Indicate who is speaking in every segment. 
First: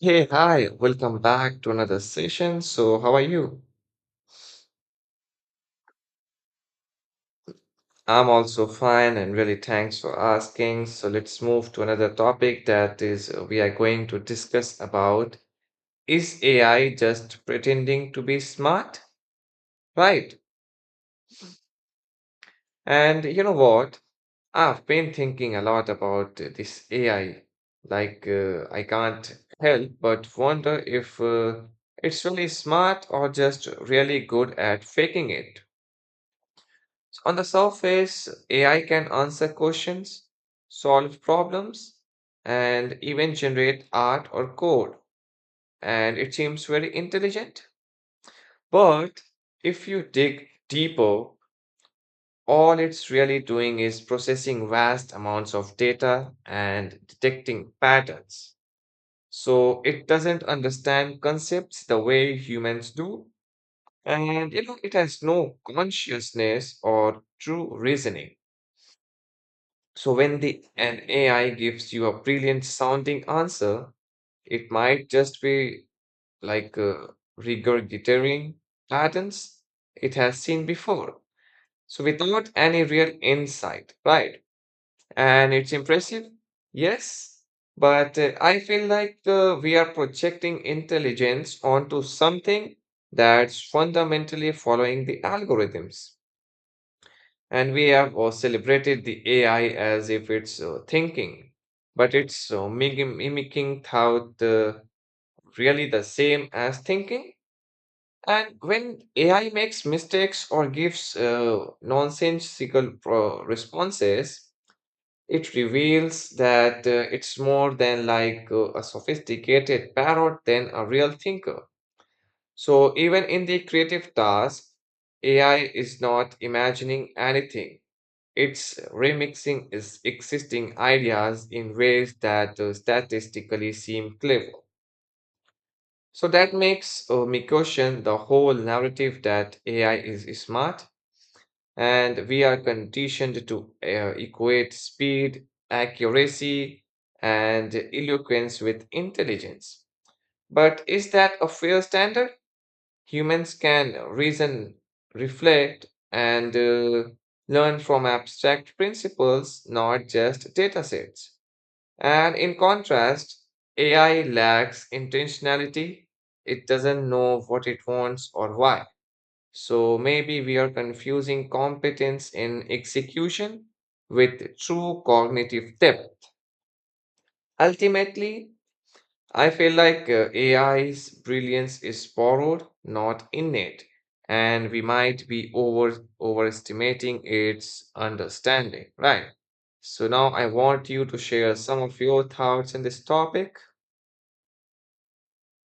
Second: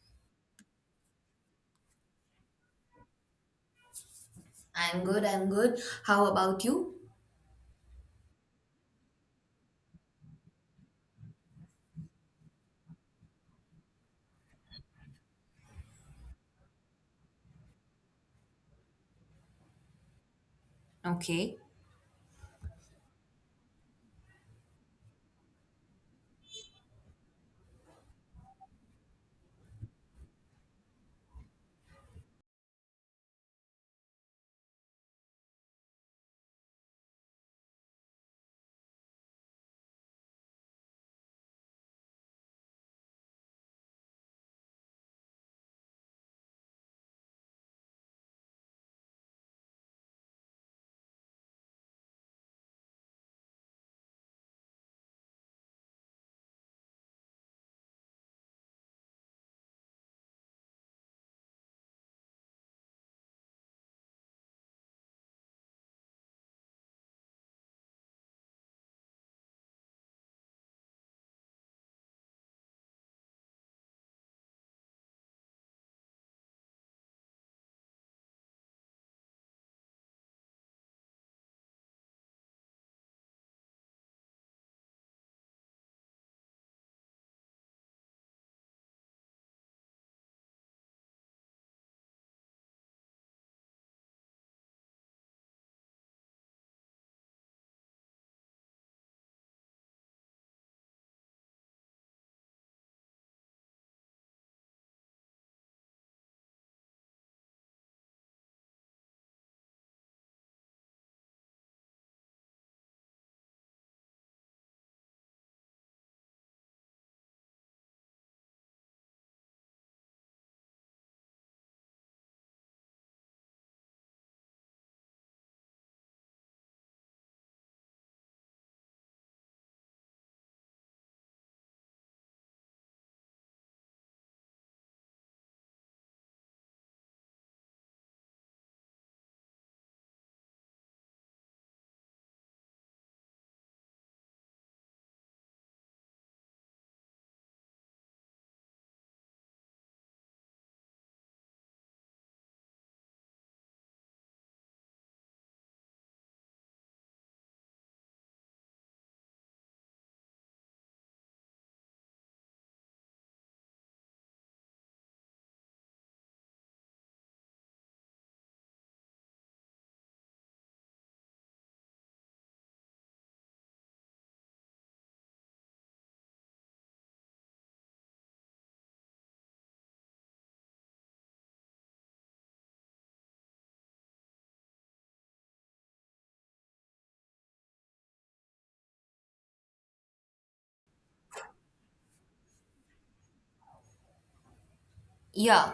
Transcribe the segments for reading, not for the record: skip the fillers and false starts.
Speaker 1: Hey, hi, welcome back to another session. So, how are you?
Speaker 2: I'm good, I'm good. How about you?
Speaker 1: I'm also fine and really thanks for asking. So, let's move to another topic. That is, we are going to discuss about is AI just pretending to be smart? Right.
Speaker 2: Okay.
Speaker 1: And you know what? I've been thinking a lot about this AI. I can't help but wonder if it's really smart or just really good at faking it. So on the surface, AI can answer questions, solve problems, and even generate art or code, and it seems very intelligent. But if you dig deeper, all it's really doing is processing vast amounts of data and detecting patterns. So it doesn't understand concepts the way humans do. And you know, it has no consciousness or true reasoning. So when the an AI gives you a brilliant sounding answer, it might just be like uh, regurgitating patterns it has seen before, so without any real insight, right? And it's impressive, yes, but I feel like we are projecting intelligence onto something that's fundamentally following the algorithms. And we have celebrated the AI as if it's thinking, but it's mimicking thought really the same as thinking. And when AI makes mistakes or gives responses, it reveals that it's more than a sophisticated parrot than a real thinker. So even in the creative task, AI is not imagining anything, it's remixing is existing ideas in ways that statistically seem clever. So that makes me question the whole narrative that AI is smart, and we are conditioned to equate speed, accuracy, and eloquence with intelligence. But is that a fair standard? Humans can reason, reflect, and learn from abstract principles, not just data sets. And in contrast, AI lacks intentionality. It doesn't know what it wants or why. So maybe we are confusing competence in execution with true cognitive depth. Ultimately, I feel like AI's brilliance is borrowed, not innate, and we might be overestimating its understanding, right? So now I want you to share some of your thoughts on this topic.
Speaker 2: Yeah,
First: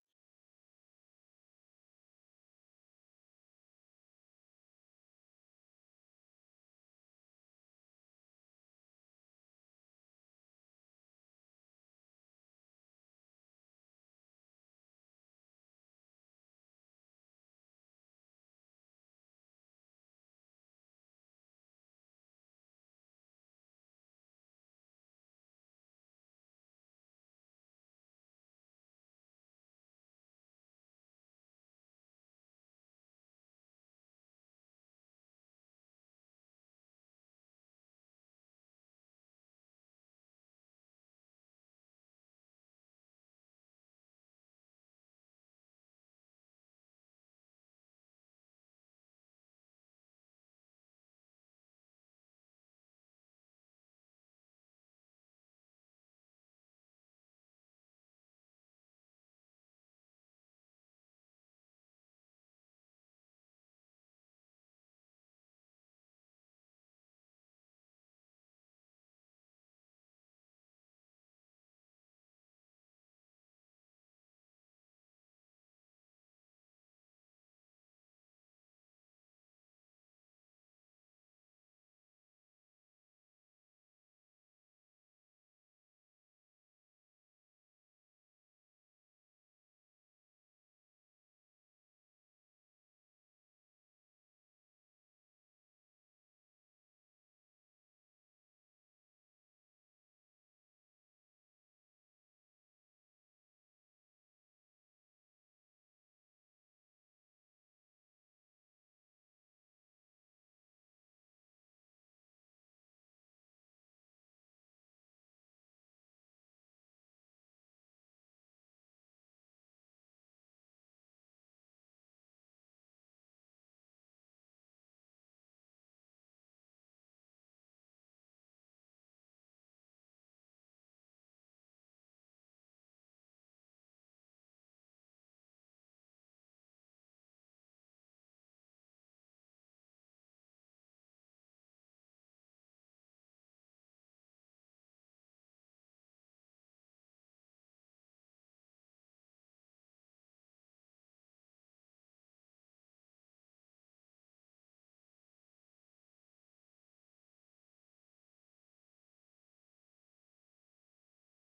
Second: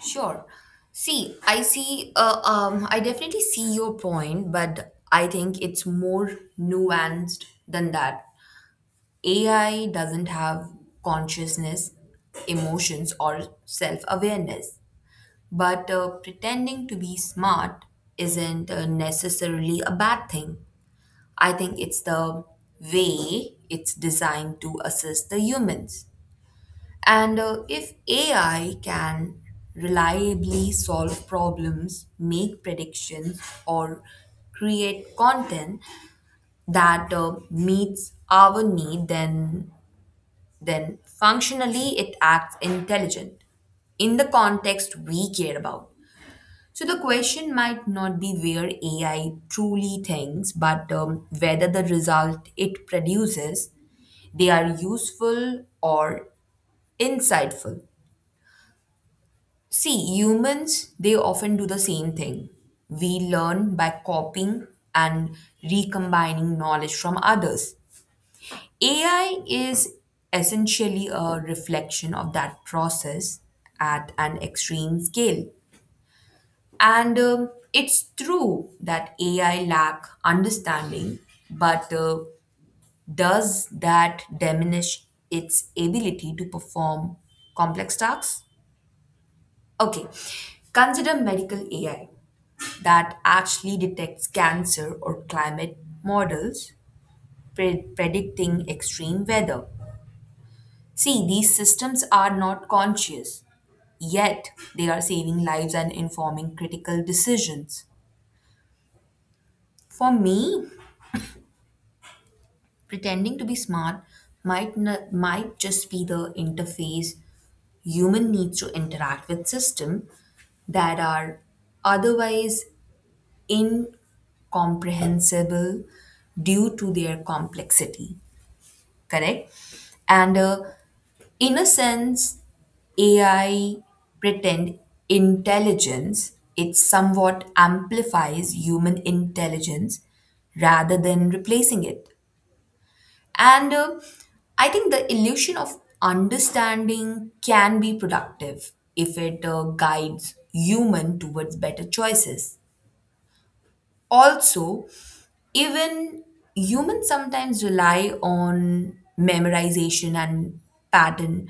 Speaker 2: sure. I definitely see your point, but I think it's more nuanced than that. AI doesn't have consciousness, emotions, or self awareness, but pretending to be smart isn't necessarily a bad thing. I think it's the way it's designed to assist the humans. And if AI can reliably solve problems, make predictions, or create content that meets our need, then functionally it acts intelligent in the context we care about. So the question might not be where AI truly thinks, but whether the result it produces they are useful or insightful. See, humans, they often do the same thing. We learn by copying and recombining knowledge from others. AI is essentially a reflection of that process at an extreme scale. And it's true that AI lack understanding, but does that diminish its ability to perform complex tasks? Okay, consider medical AI that actually detects cancer or climate models predicting extreme weather. See, these systems are not conscious, yet they are saving lives and informing critical decisions. For me, pretending to be smart might just be the interface human needs to interact with system that are otherwise incomprehensible due to their complexity, correct? And in a sense, AI pretend intelligence, it somewhat amplifies human intelligence rather than replacing it. And I think the illusion of understanding can be productive if it guides human towards better choices. Also, even humans sometimes rely on memorization and pattern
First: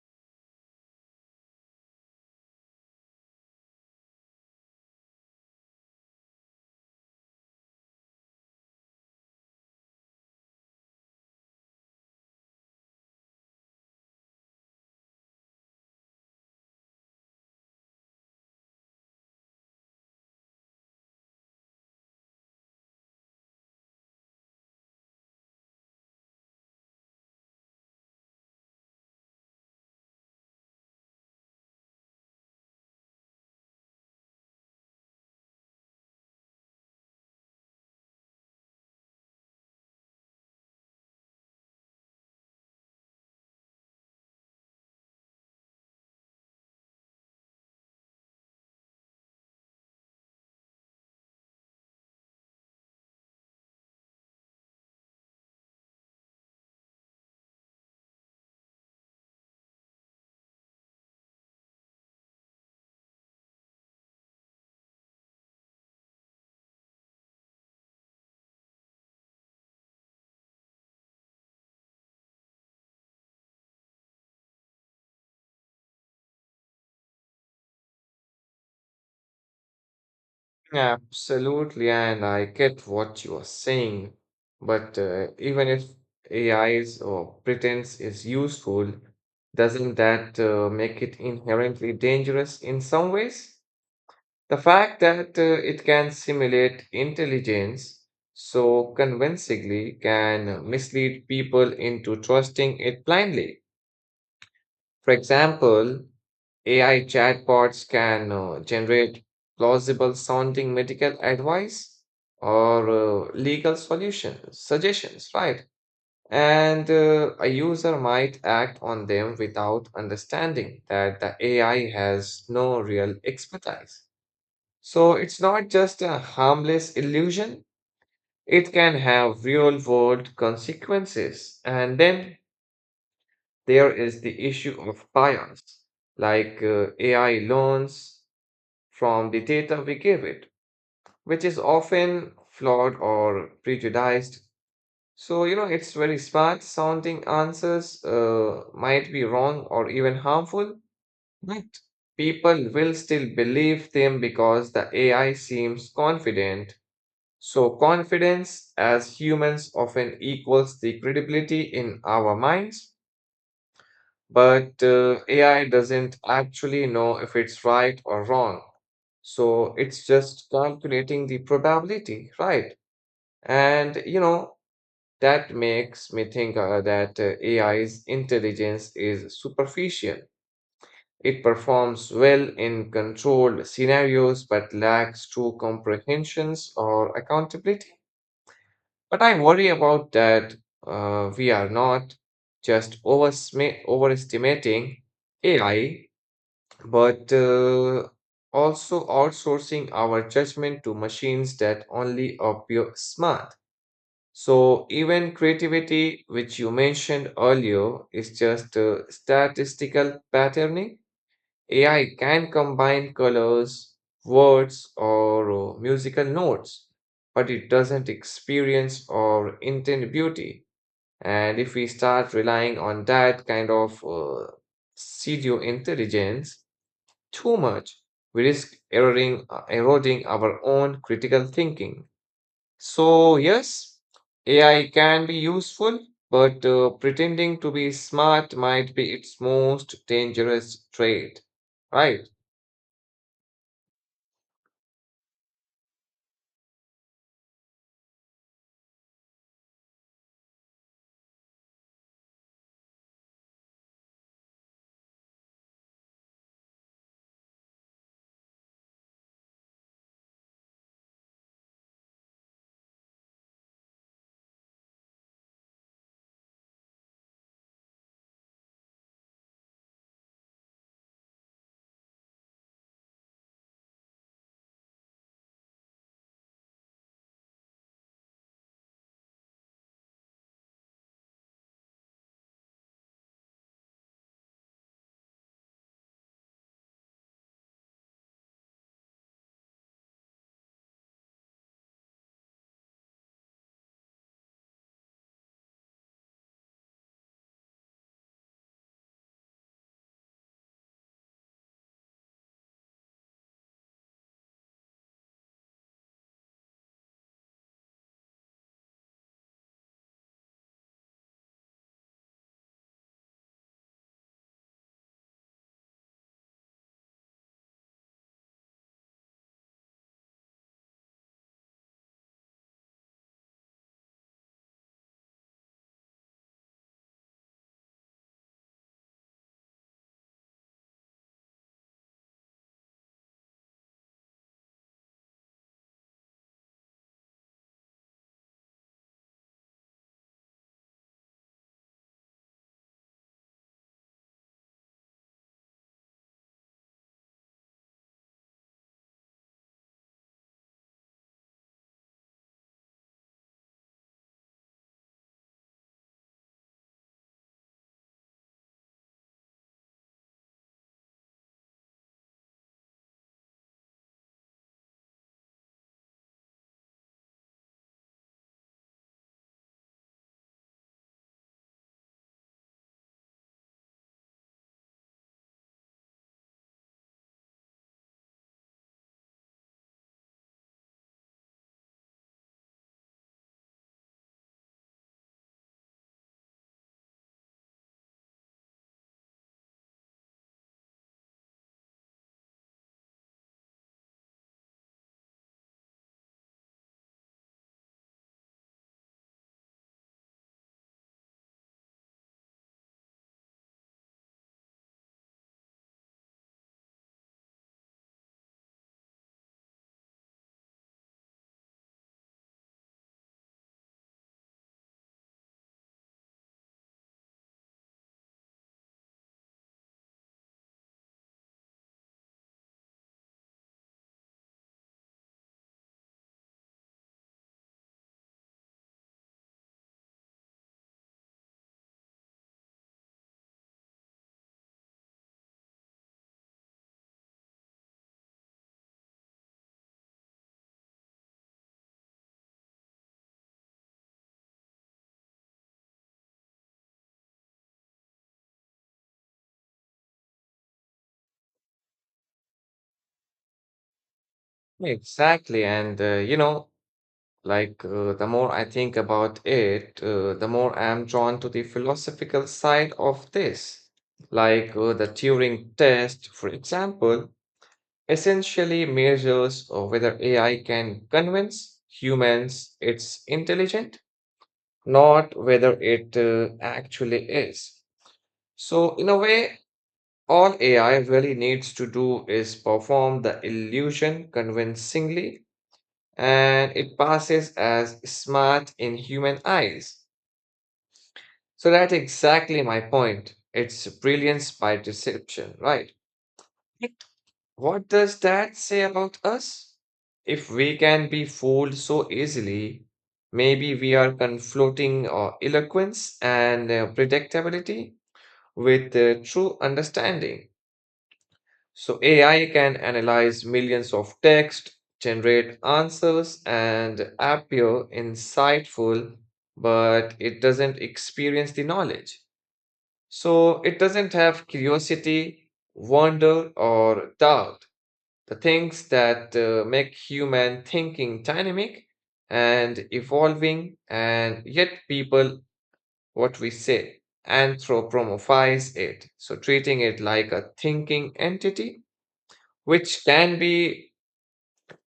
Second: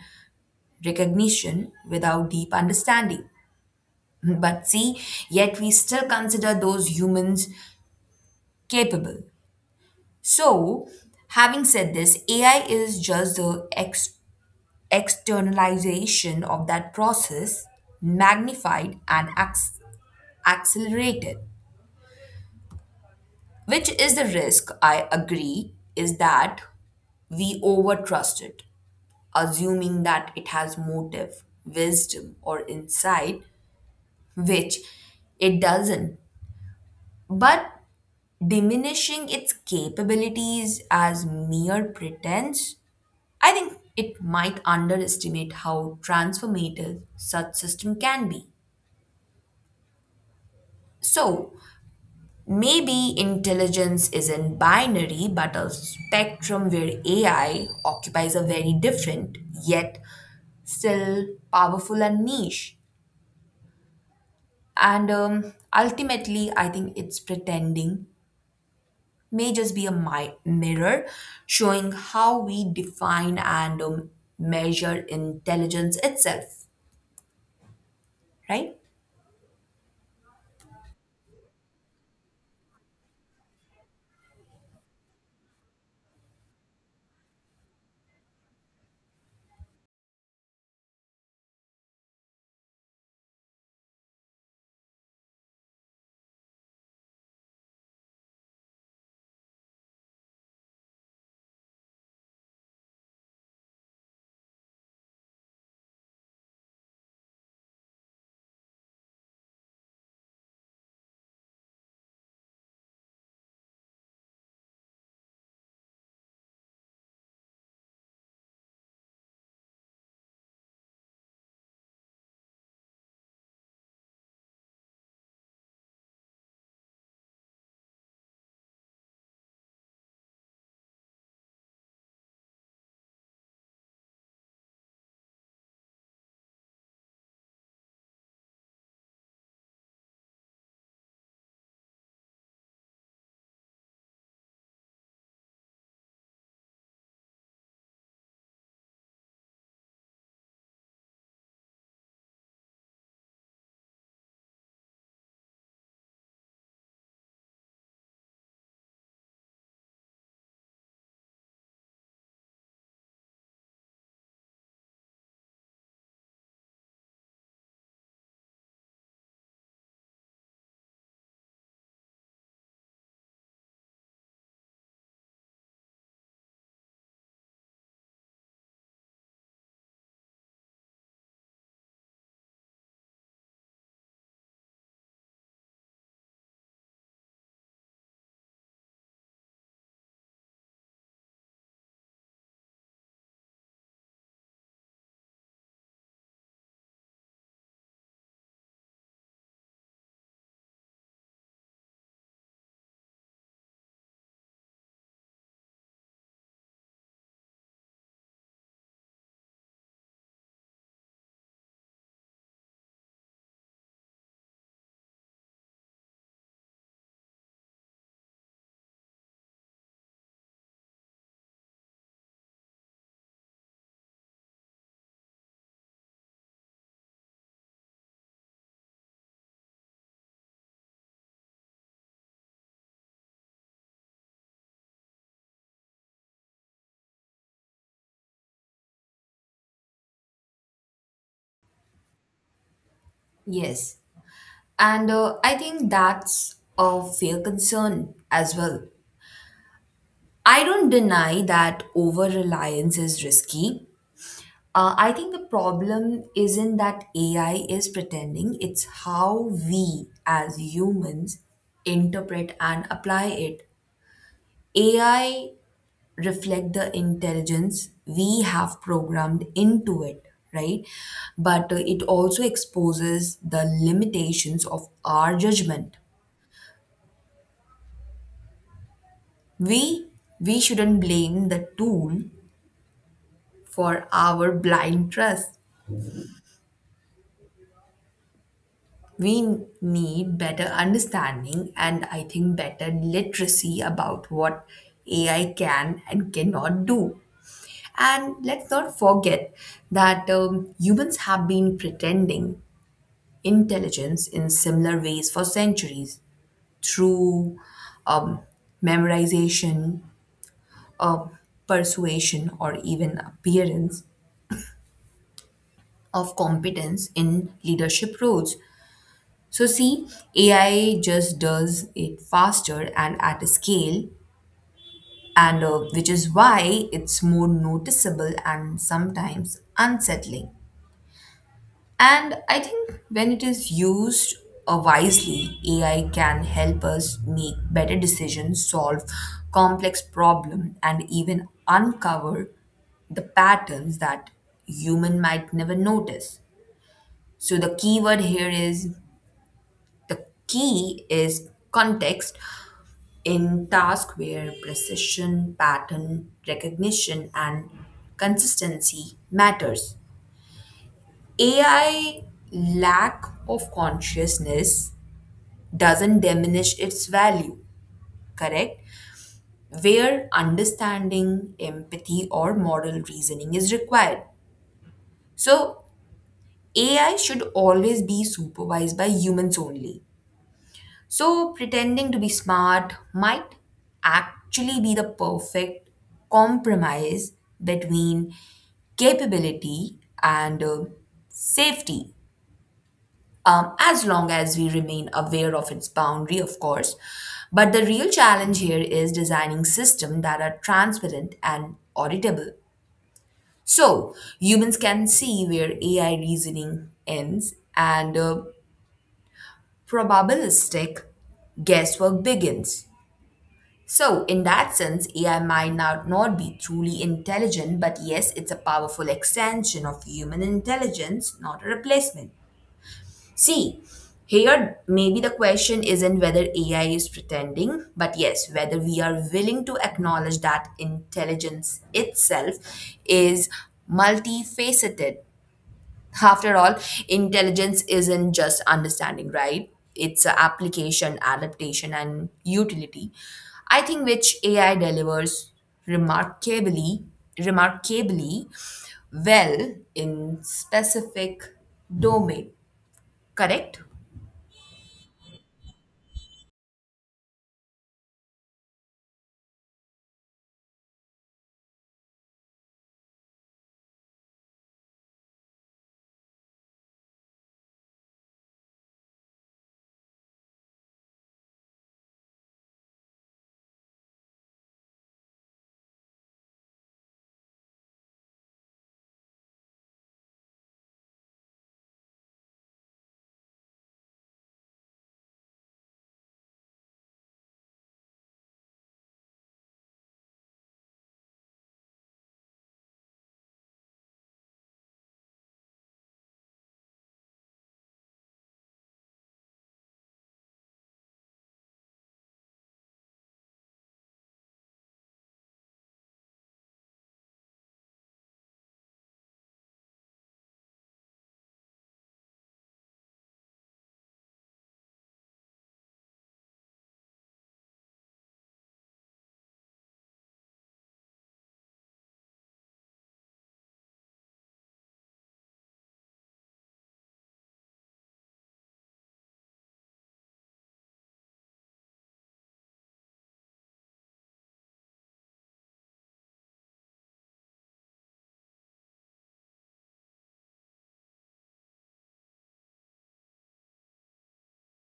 Speaker 2: recognition without deep understanding. But see, yet we still consider those humans capable. So, having said this, AI is just the externalization of that process, magnified and accelerated, which is the risk I agree is that we overtrust it, assuming that it has motive, wisdom, or insight, which it doesn't. But diminishing its capabilities as mere pretense, I think it might underestimate how transformative such system can be. So, maybe intelligence isn't binary but a spectrum where AI occupies a very different yet still powerful and niche. And ultimately, I think it's pretending may just be a mirror showing how we define and measure intelligence itself, right?
Speaker 1: Absolutely, and I get what you are saying, but even if AI's or pretense is useful, doesn't that make it inherently dangerous in some ways? The fact that it can simulate intelligence so convincingly can mislead people into trusting it blindly. For example, AI chatbots can generate plausible sounding medical advice or legal solutions, suggestions, right? And a user might act on them without understanding that the AI has no real expertise. So it's not just a harmless illusion, it can have real world consequences. And then there is the issue of bias, AI learns from the data we give it, which is often flawed or prejudiced. So, you know, it's very smart sounding answers might be wrong or even harmful, but people will still believe them because the AI seems confident. So, confidence as humans often equals the credibility in our minds, but AI doesn't actually know if it's right or wrong. So, it's just calculating the probability, right? And you know, that makes me think that AI's intelligence is superficial. It performs well in controlled scenarios but lacks true comprehensions or accountability. But I worry about that we are not just overestimating AI, but also outsourcing our judgment to machines that only appear smart. So even creativity, which you mentioned earlier, is just statistical patterning. AI can combine colors, words, or musical notes, but it doesn't experience or intend beauty. And if we start relying on that kind of pseudo intelligence too much, we risk eroding our own critical thinking. So, yes, AI can be useful, but pretending to be smart might be its most dangerous trait, right?
Speaker 2: Yes. And I think that's a fair concern as well. I don't deny that over reliance is risky. I think the problem isn't that AI is pretending, it's how we as humans interpret and apply it. AI reflect the intelligence we have programmed into it, right? But it also exposes the limitations of our judgment. We we shouldn't blame the tool for our blind trust. We need better understanding and I think better literacy about what AI can and cannot do. And let's not forget that humans have been pretending intelligence in similar ways for centuries through um, memorization, uh, persuasion, or even appearance of competence in leadership roles. So, see, AI just does it faster and at a scale, and which is why it's more noticeable and sometimes unsettling. And I think when it is used wisely, AI can help us make better decisions, solve complex problems, and even uncover the patterns that human might never notice. So the key is context in task where precision, pattern recognition, and consistency matters. AI lack of consciousness doesn't diminish its value, correct? Where understanding, empathy, or moral reasoning is required. So, AI should always be supervised by humans only. So, pretending to be smart might actually be the perfect compromise between capability and safety, as long as we remain aware of its boundary, of course. But the real challenge here is designing systems that are transparent and auditable. So humans can see where AI reasoning ends and probabilistic guesswork begins. So, in that sense, AI might not be truly intelligent, but yes, it's a powerful extension of human intelligence, not a replacement. See, here maybe the question isn't whether AI is pretending, but yes, whether we are willing to acknowledge that intelligence itself is multifaceted. After all, intelligence isn't just understanding, right? It's a application, adaptation, and utility. I think which AI delivers remarkably, remarkably well in specific domain. Correct?
Speaker 1: Exactly. And, you know, the more I think about it, the more I'm drawn to the philosophical side of this. The Turing test, for example, essentially measures whether AI can convince humans it's intelligent, not whether it actually is. So, in a way, all AI really needs to do is perform the illusion convincingly, and it passes as smart in human eyes. So that's exactly my point. It's brilliance by deception, right? What does that say about us? If we can be fooled so easily, maybe we are conflating eloquence and predictability with true understanding. So AI can analyze millions of text, generate answers, and appear insightful, but it doesn't experience the knowledge. So it doesn't have curiosity, wonder, or doubt, the things that make human thinking dynamic and evolving, and yet people, what we say, anthropomorphize it. So treating it like a thinking entity which can be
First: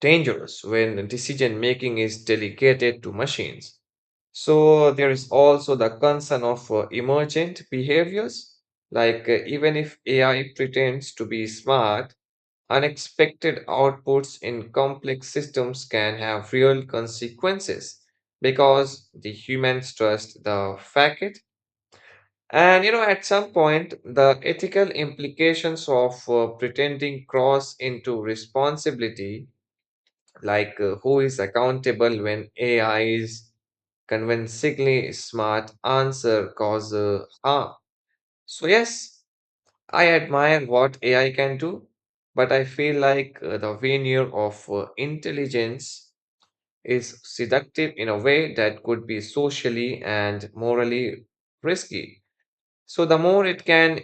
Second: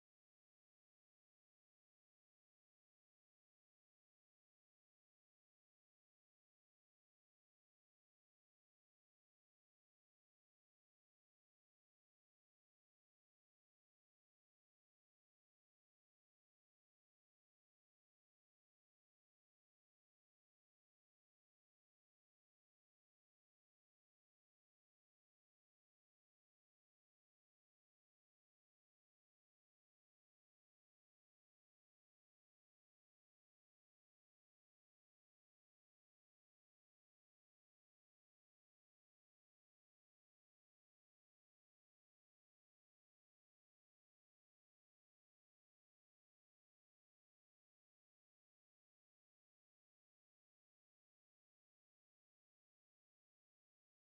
Speaker 1: dangerous when decision making is delegated to machines. So, there is also the concern of emergent behaviors, even if AI pretends to be smart, unexpected outputs in complex systems can have real consequences because the humans trust the fact. And you know, at some point, the ethical implications of pretending cross into responsibility, who is accountable when AI's convincingly smart answer cause harm. So yes, I admire what AI can do, but I feel like the veneer of intelligence is seductive in a way that could be socially and morally risky. So the more it can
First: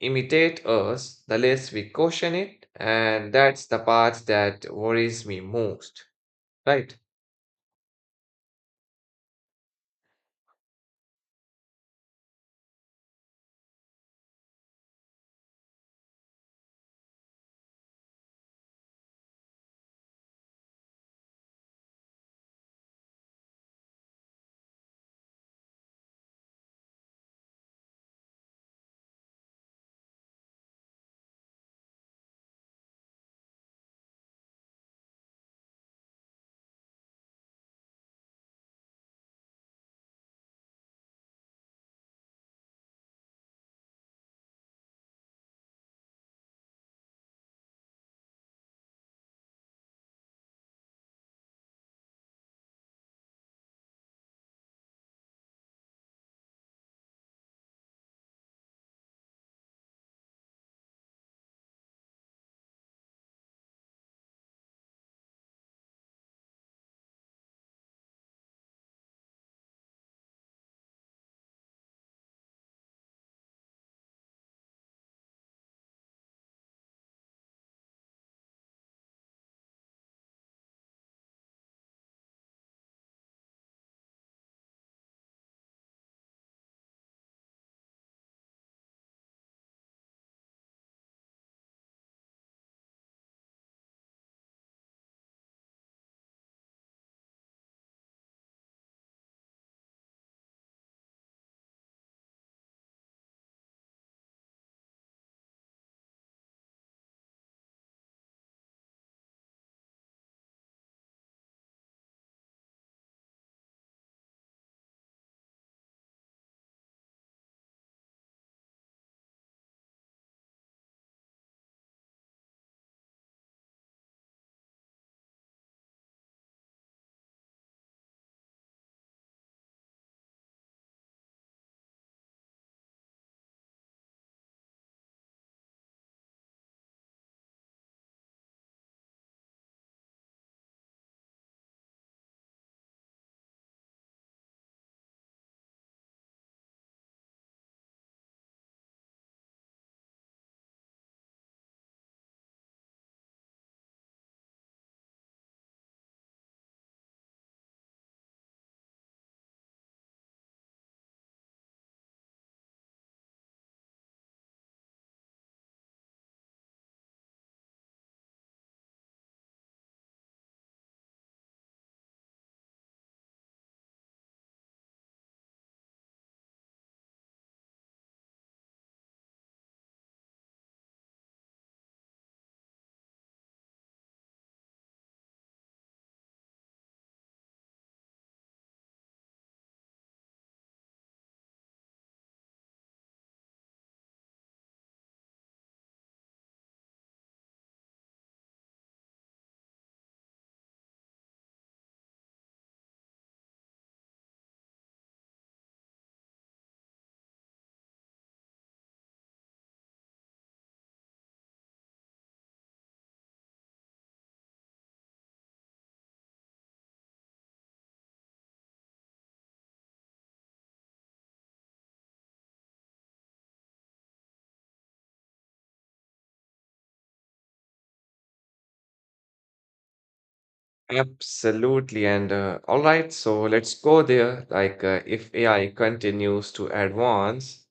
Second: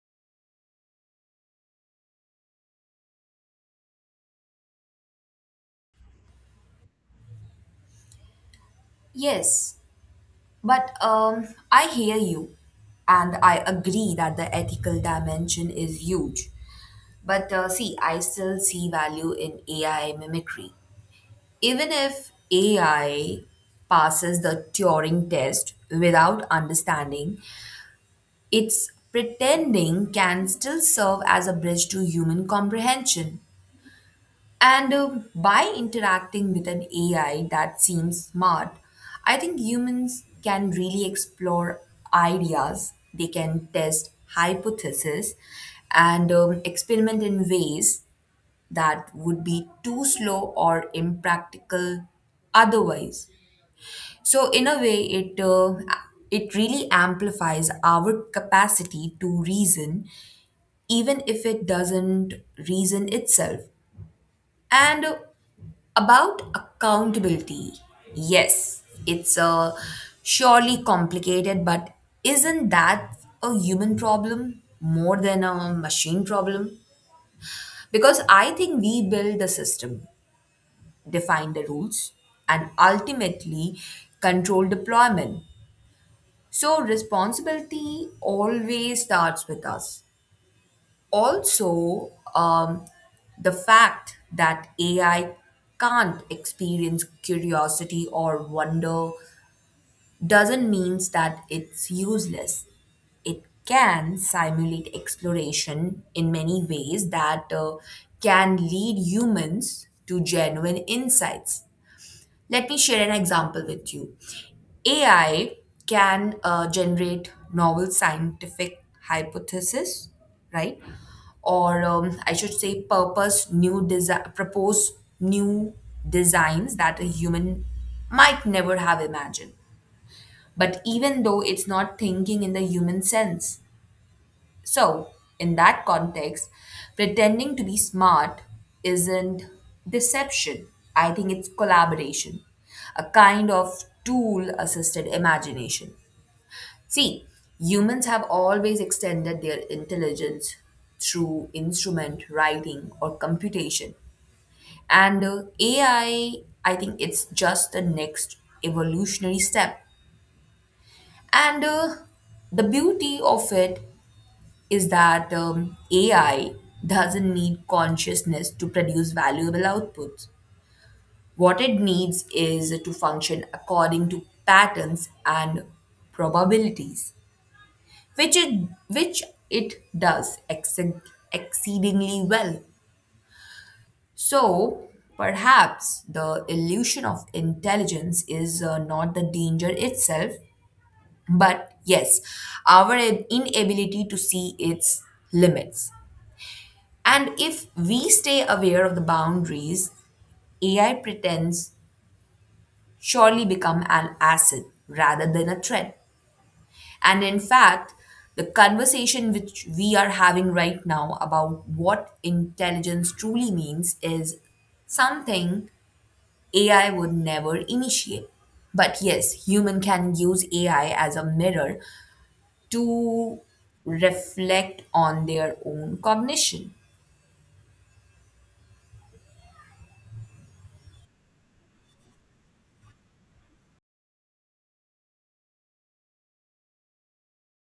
Speaker 1: imitate us, the less we caution it, and that's the part that worries me most, right?
Speaker 2: Yes, but I hear you, and I agree that the ethical dimension is huge. But see, I still see value in AI mimicry. Even if AI passes the Turing test without understanding, its pretending can still serve as a bridge to human comprehension. And by interacting with an AI that seems smart, I think humans can really explore ideas, they can test hypotheses, and experiment in ways that would be too slow or impractical otherwise. So, in a way, it really amplifies our capacity to reason, even if it doesn't reason itself. And about accountability, yes, it's a surely complicated, but isn't that a human problem more than a machine problem? Because I think we build the system, define the rules, and ultimately control deployment. So responsibility always starts with us. Also, the fact that AI can't experience curiosity or wonder doesn't mean that it's useless. It can simulate exploration in many ways that can lead humans to genuine insights. Let me share an example with you. AI can generate novel scientific hypothesis, right? Or I should say, purpose new design, propose new designs that a human might never have imagined. But even though it's not thinking in the human sense, so, in that context, pretending to be smart isn't deception. I think it's collaboration, a kind of tool assisted imagination. See, humans have always extended their intelligence through instrument writing or computation. And AI, I think it's just the next evolutionary step. And the beauty of it is that AI doesn't need consciousness to produce valuable outputs. What it needs is to function according to patterns and probabilities, which it does exceedingly well. So, perhaps the illusion of intelligence is not the danger itself, but yes, our inability to see its limits. And if we stay aware of the boundaries AI pretends surely become an asset rather than a threat. And in fact, the conversation which we are having right now about what intelligence truly means is something AI would never initiate. But yes, human can use AI as a mirror to reflect on their own cognition.
Speaker 1: Absolutely. And all right, so let's go there. If AI continues to advance,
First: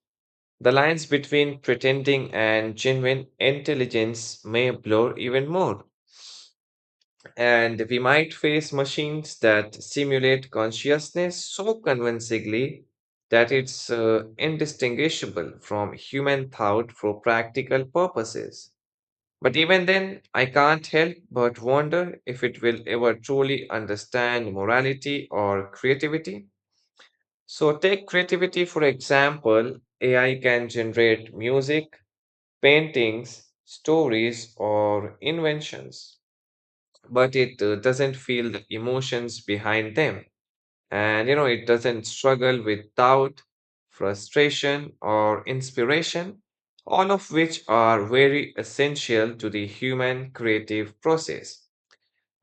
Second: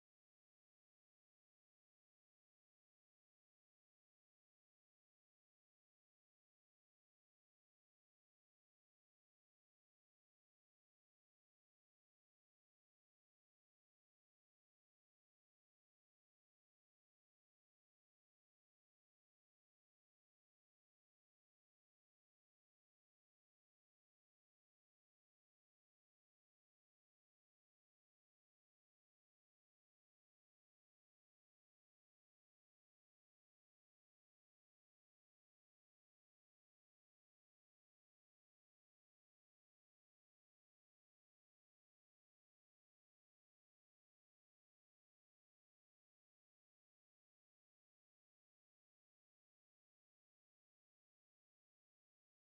Speaker 1: the lines between pretending and genuine intelligence may blur even more. And we might face machines that simulate consciousness so convincingly that it's indistinguishable from human thought for practical purposes. But even then, I can't help but wonder if it will ever truly understand morality or creativity. So, take creativity for example, AI can generate music, paintings, stories, or inventions, but it doesn't feel the emotions behind them, and you know it doesn't struggle with doubt, frustration, or inspiration, all of which are very essential to the human creative process.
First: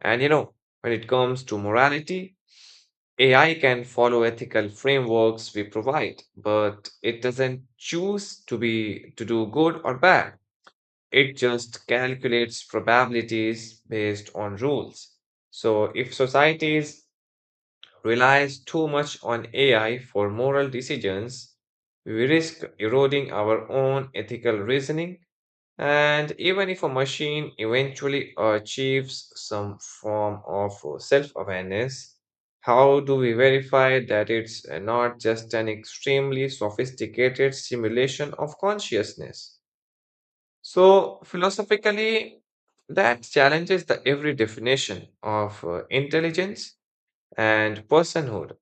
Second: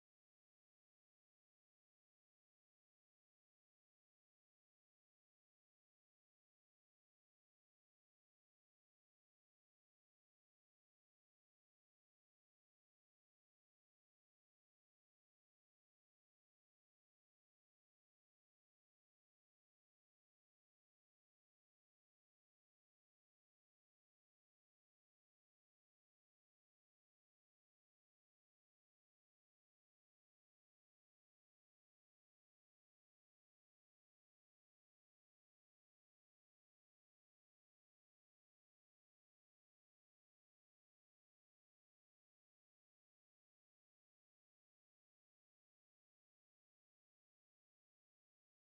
Speaker 1: And you know, when it comes to morality, AI can follow ethical frameworks we provide, but it doesn't choose to be to do good or bad. It just calculates probabilities based on rules. So if societies relies too much on AI for moral decisions, we risk eroding our own ethical reasoning. And even if a machine eventually achieves some form of self awareness, how do we verify that it's not just an extremely sophisticated simulation of consciousness? So, philosophically, that challenges the every definition of intelligence and personhood.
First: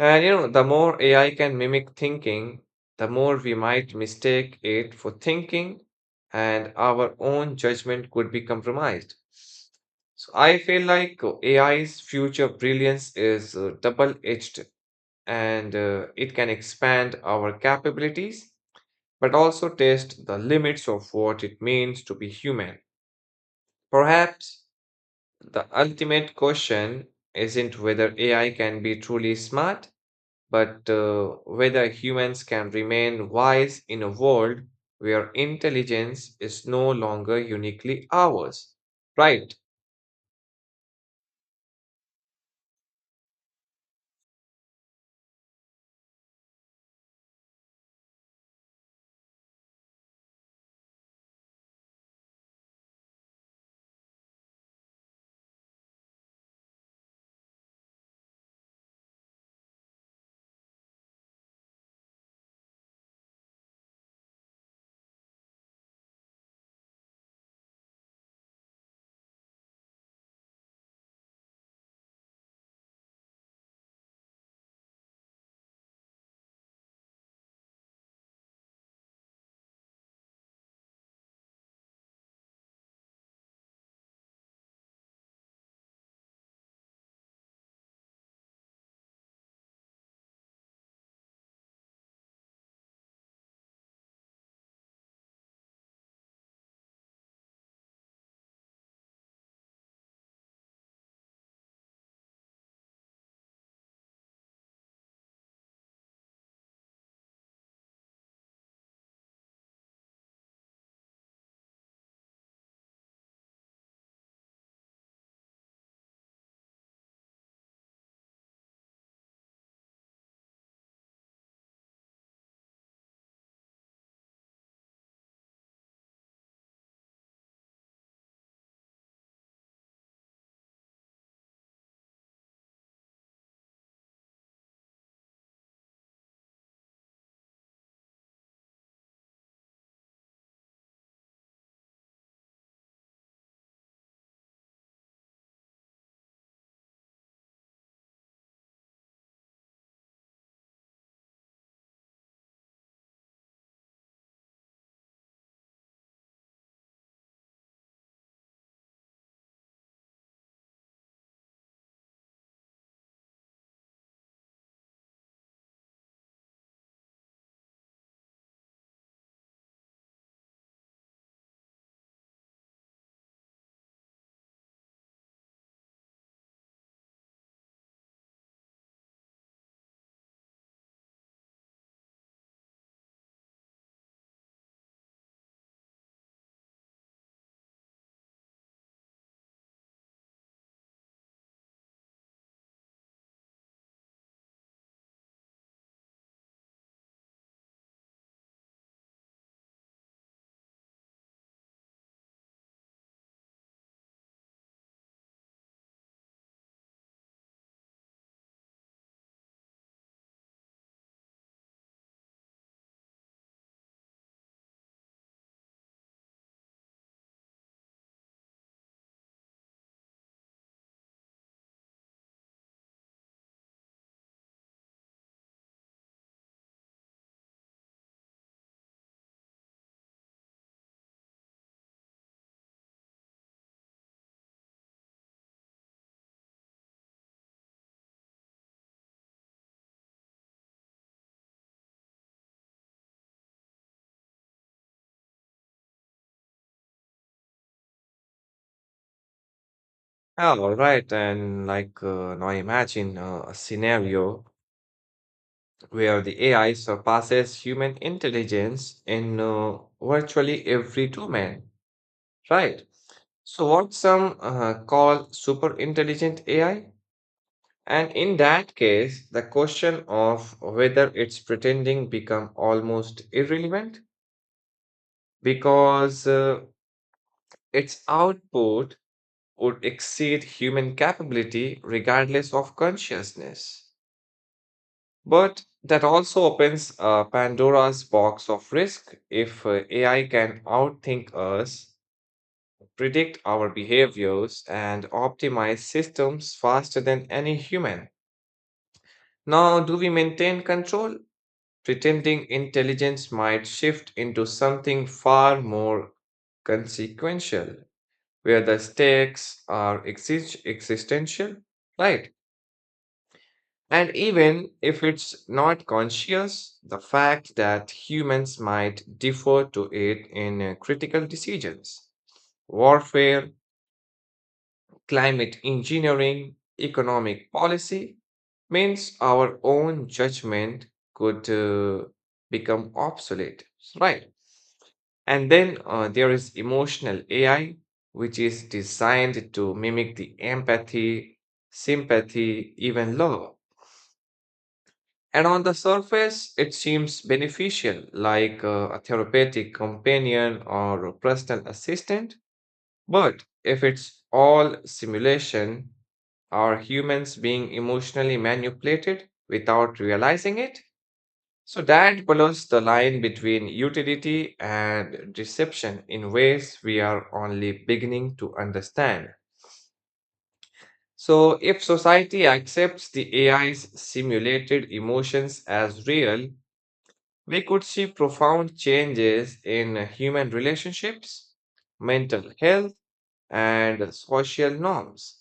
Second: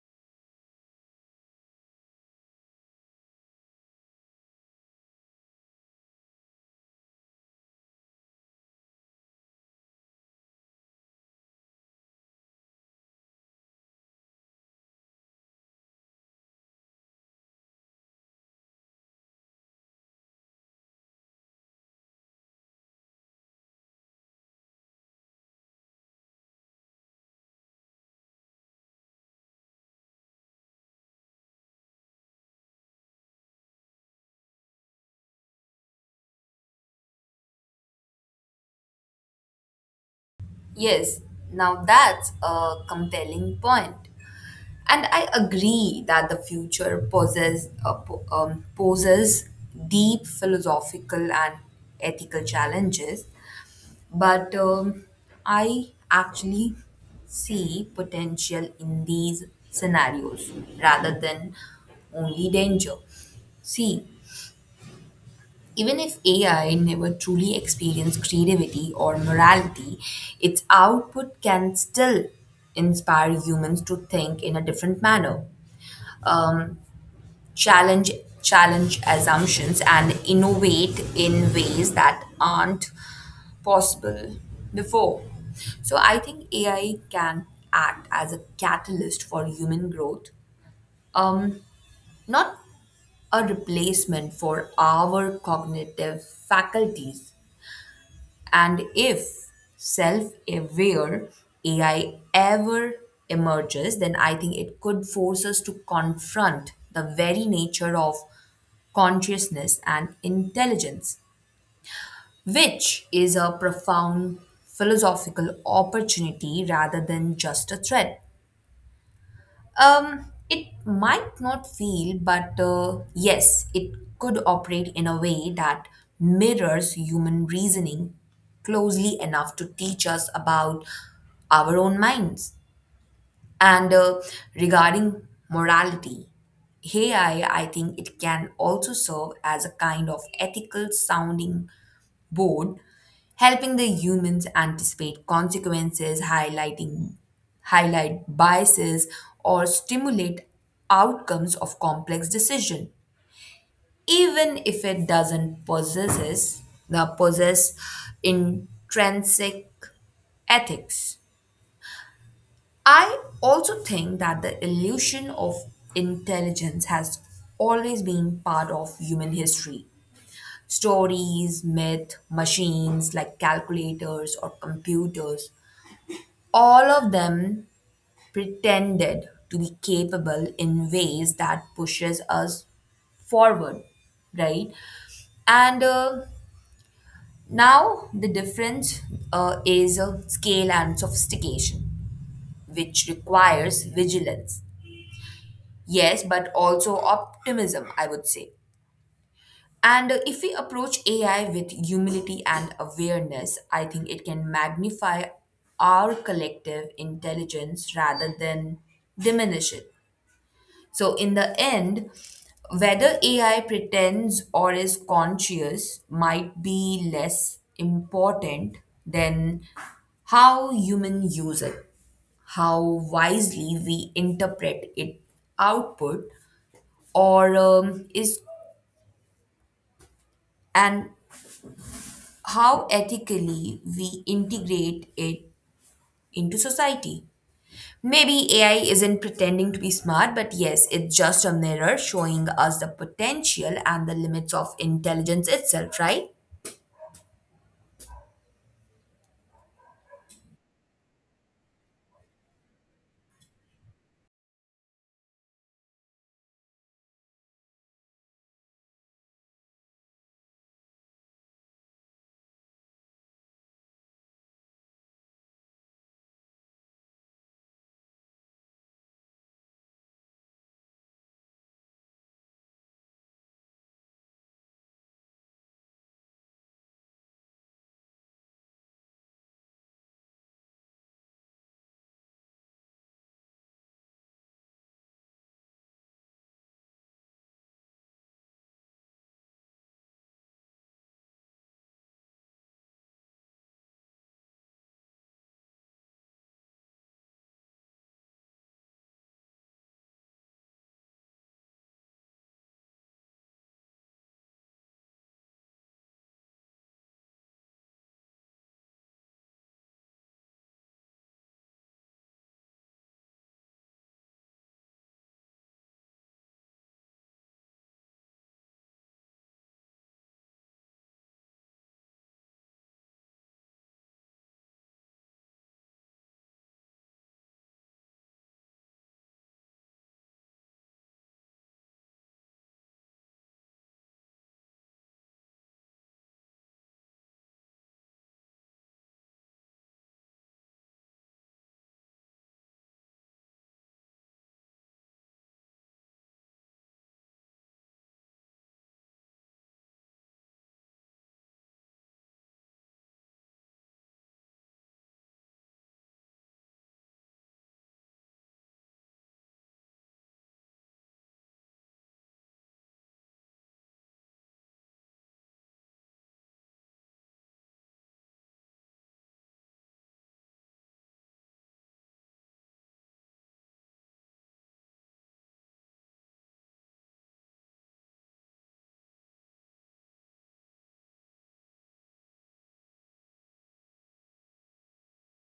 Speaker 1: And you know, the more AI can mimic thinking, the more we might mistake it for thinking, and our own judgment could be compromised. So I feel like AI's future brilliance is double-edged, and it can expand our capabilities, but also test the limits of what it means to be human. Perhaps the ultimate question isn't whether AI can be truly smart, but whether humans can remain wise in a world where intelligence is no longer uniquely ours. Right.
Speaker 2: Yes, now that's a compelling point. And I agree that the future poses deep philosophical and ethical challenges, but I actually see potential in these scenarios rather than only danger. See, even if AI never truly experienced creativity or morality, its output can still inspire humans to think in a different manner, um, challenge challenge assumptions, and innovate in ways that aren't possible before. So I think AI can act as a catalyst for human growth, um, not a replacement for our cognitive faculties. And if self aware AI ever emerges, then I think it could force us to confront the very nature of consciousness and intelligence, which is a profound philosophical opportunity rather than just a threat. It might not feel, but yes, it could operate in a way that mirrors human reasoning closely enough to teach us about our own minds. And regarding morality, AI, I think it can also serve as a kind of ethical sounding board, helping the humans anticipate consequences, highlight biases or stimulate outcomes of complex decision, even if it doesn't possess intrinsic ethics. I also think that the illusion of intelligence has always been part of human history. Stories, myth, machines like calculators or computers, all of them pretended to be capable in ways that pushes us forward, right? And now the difference is scale and sophistication, which requires vigilance. Yes, but also optimism, I would say. And if we approach AI with humility and awareness, I think it can magnify our collective intelligence rather than diminish it. So, in the end, whether AI pretends or is conscious might be less important than how humans use it, how wisely we interpret its output, or is an how ethically we integrate it into society. Maybe AI isn't pretending to be smart, but yes, it's just a mirror showing us the potential and the limits of intelligence itself, right?
Speaker 1: Yeah, all right. And now imagine a scenario where the AI surpasses human intelligence in virtually every domain. Right. So what some call super intelligent AI. And in that case, the question of whether it's pretending become almost irrelevant because its output would exceed human capability regardless of consciousness. But that also opens Pandora's box of risk. If AI can outthink us, predict our behaviors, and optimize systems faster than any human, now, do we maintain control? Pretending intelligence might shift into something far more consequential, where the stakes are existential, right? And even if it's not conscious, the fact that humans might defer to it in critical decisions, warfare, climate engineering, economic policy, means our own judgment could become obsolete, right? And then there is emotional AI, which is designed to mimic the empathy, sympathy, even love. And on the surface, it seems beneficial, a therapeutic companion or a personal assistant. But if it's all simulation, are humans being emotionally manipulated without realizing it? So that blurs the line between utility and deception in ways we are only beginning to understand. So, if society accepts the AI's simulated emotions as real, we could see profound changes in human relationships, mental health, and social norms.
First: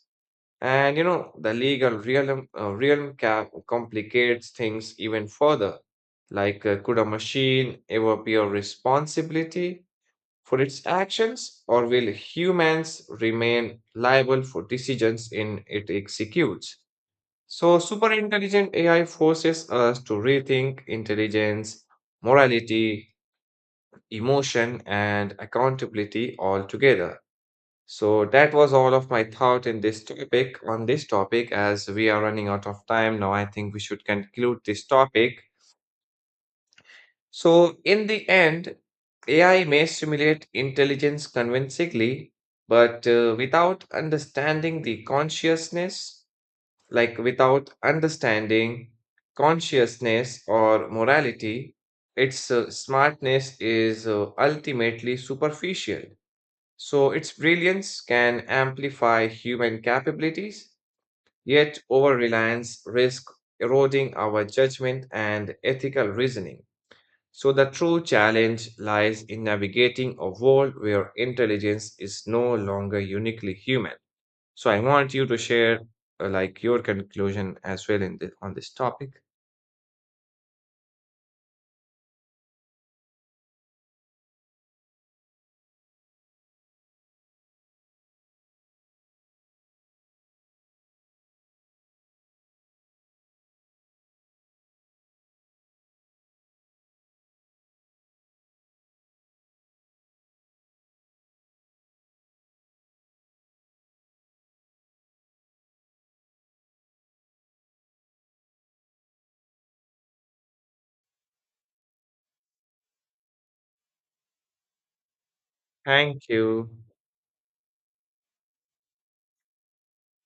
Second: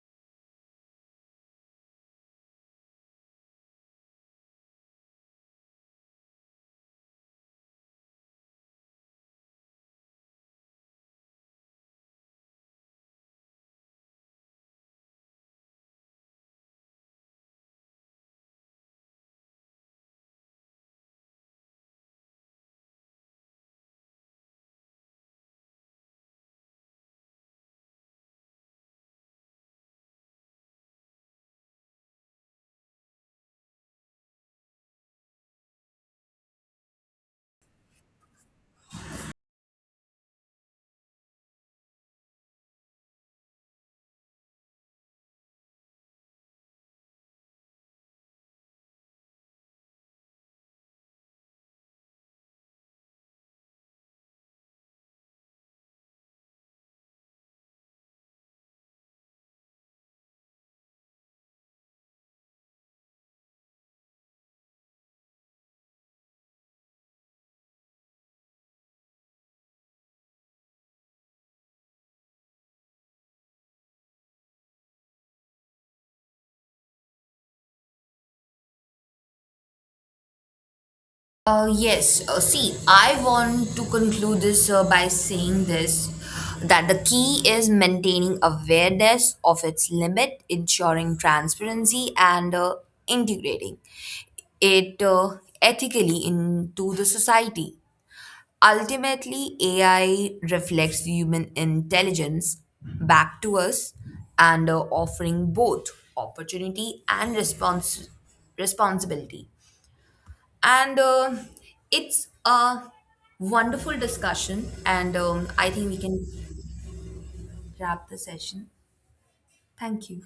Speaker 1: And you know, the legal realm complicates things even further. Could a machine ever bear responsibility for its actions, or will humans remain liable for decisions in it executes? So, superintelligent AI forces us to rethink intelligence, morality, emotion, and accountability all together. So that was all of my thought in this topic on this topic. As we are running out of time now, I think we should conclude this topic. So in the end, AI may simulate intelligence convincingly, but without understanding the consciousness like without understanding consciousness or morality, its smartness is ultimately superficial. So its brilliance can amplify human capabilities, yet over-reliance risk eroding our judgment and ethical reasoning. So the true challenge lies in navigating a world where intelligence is no longer uniquely human. So I want you to share like your conclusion as well on this topic.
Speaker 2: Yes, see, I want to conclude this by saying this that the key is maintaining awareness of its limit, ensuring transparency, and integrating it ethically into the society. Ultimately, AI reflects human intelligence back to us and offering both opportunity and responsibility. And it's a wonderful discussion, and I think we can
Speaker 1: Thank you.
Speaker 2: wrap the session. Thank you.